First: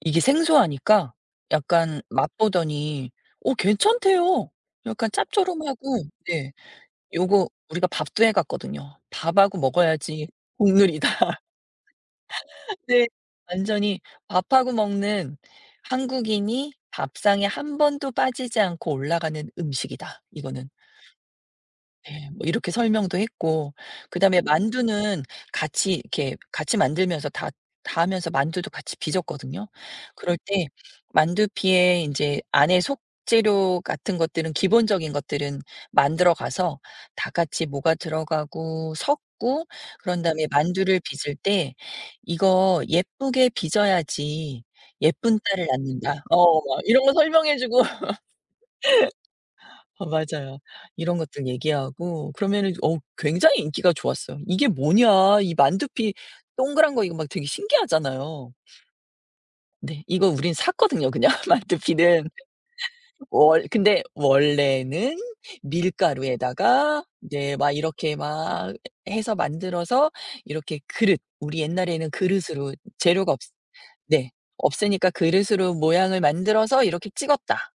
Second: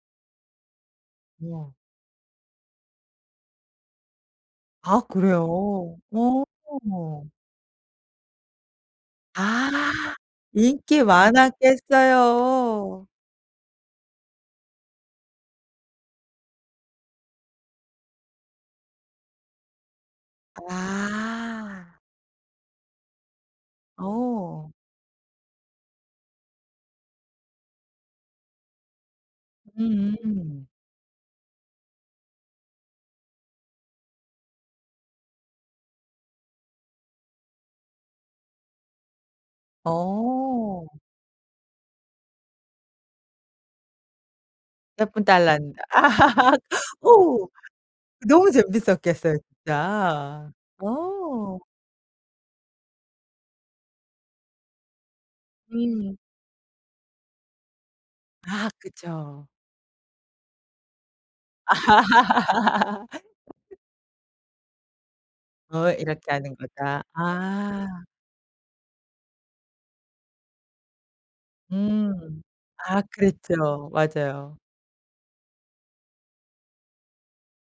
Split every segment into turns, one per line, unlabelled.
이게 생소하니까
우와.
약간 맛보더니 어 괜찮대요
아
약간
그래요?
짭조름하고. 네.
어.
요거 우리가 밥도 해 갔거든요. "밥하고
아.
먹어야지
인기
국룰이다."
많았겠어요.
네. "완전히 밥하고 먹는, 한국인이 밥상에 1 번도 빠지지 않고 올라가는 음식이다 이거는."
아.
네. 뭐 이렇게 설명도 했고 그다음에
어.
만두는 같이 이렇게 같이 만들면서 다 다 하면서 만두도 같이 빚었거든요. 그럴
음.
때 만두피에 인제 안에 속 재료 같은 것들은 기본적인 것들은 만들어 가서 다 같이 뭐가 들어가고 섞고 그런 다음에
어.
만두를 빚을 때 "이거 예쁘게 빚어야지
"예쁜
예쁜
딸
딸을
낳는다."
낳는다." 어 막 이런 거
어우.
설명해 주고.
너무 재밌었겠어요
아
진짜.
맞아요. 이런 것들
와.
얘기하고 그러면은 어 굉장히 인기가 좋았어요. "이게 뭐냐?" 이 만두피
음.
동그란 거 이거 막 되게 신기하잖아요.
아 그쵸.
네. 이거 우린 샀거든요 그냥 만두피는. 월 근데 "원래는
어 "이렇게 하는 거다."
밀가루에다가 이제 막
아.
이렇게 막 해서 만들어서 이렇게 그릇, 우리 옛날에는
음.
그릇으로
아
재료가 없"
그랬죠.
네.
맞아요.
"없으니까 그릇으로 모양을 만들어서 이렇게 찍었다.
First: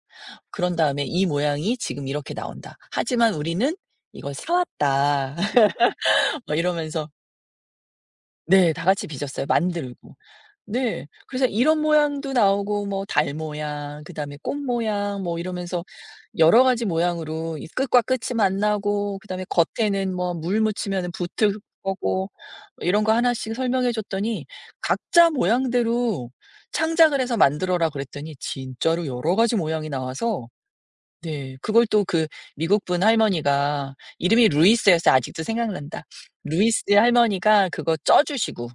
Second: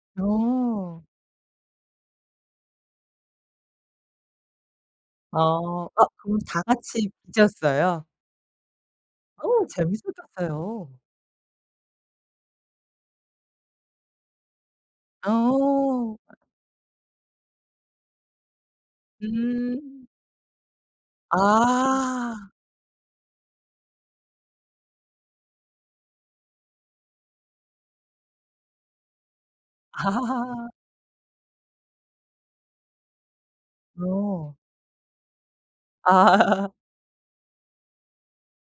그런 다음에
어.
이 모양이 지금 이렇게 나온다. 하지만 우리는 이걸 사 왔다."
어. 어 그럼
막
다 같이
이러면서.
빚었어요?
네. 다 같이 빚었어요
어우
만들고.
재밌었겠어요.
네. 그래서 이런 모양도 나오고 뭐 달 모양 그다음에 꽃 모양 뭐 이러면서
어.
여러 가지 모양으로 이 끝과 끝이 만나고 그다음에
음.
겉에는 뭐 물 묻히면은 붙을 거고
아.
이런 거 하나씩 설명해 줬더니 "각자 모양대로 창작을 해서 만들어라." 그랬더니 진짜로 여러 가지 모양이 나와서. 네. 그걸 또 그 미국분 할머니가 이름이
어.
루이스였어요. 아직도 생각난다.
아.
루이스의 할머니가 그거 쪄 주시고.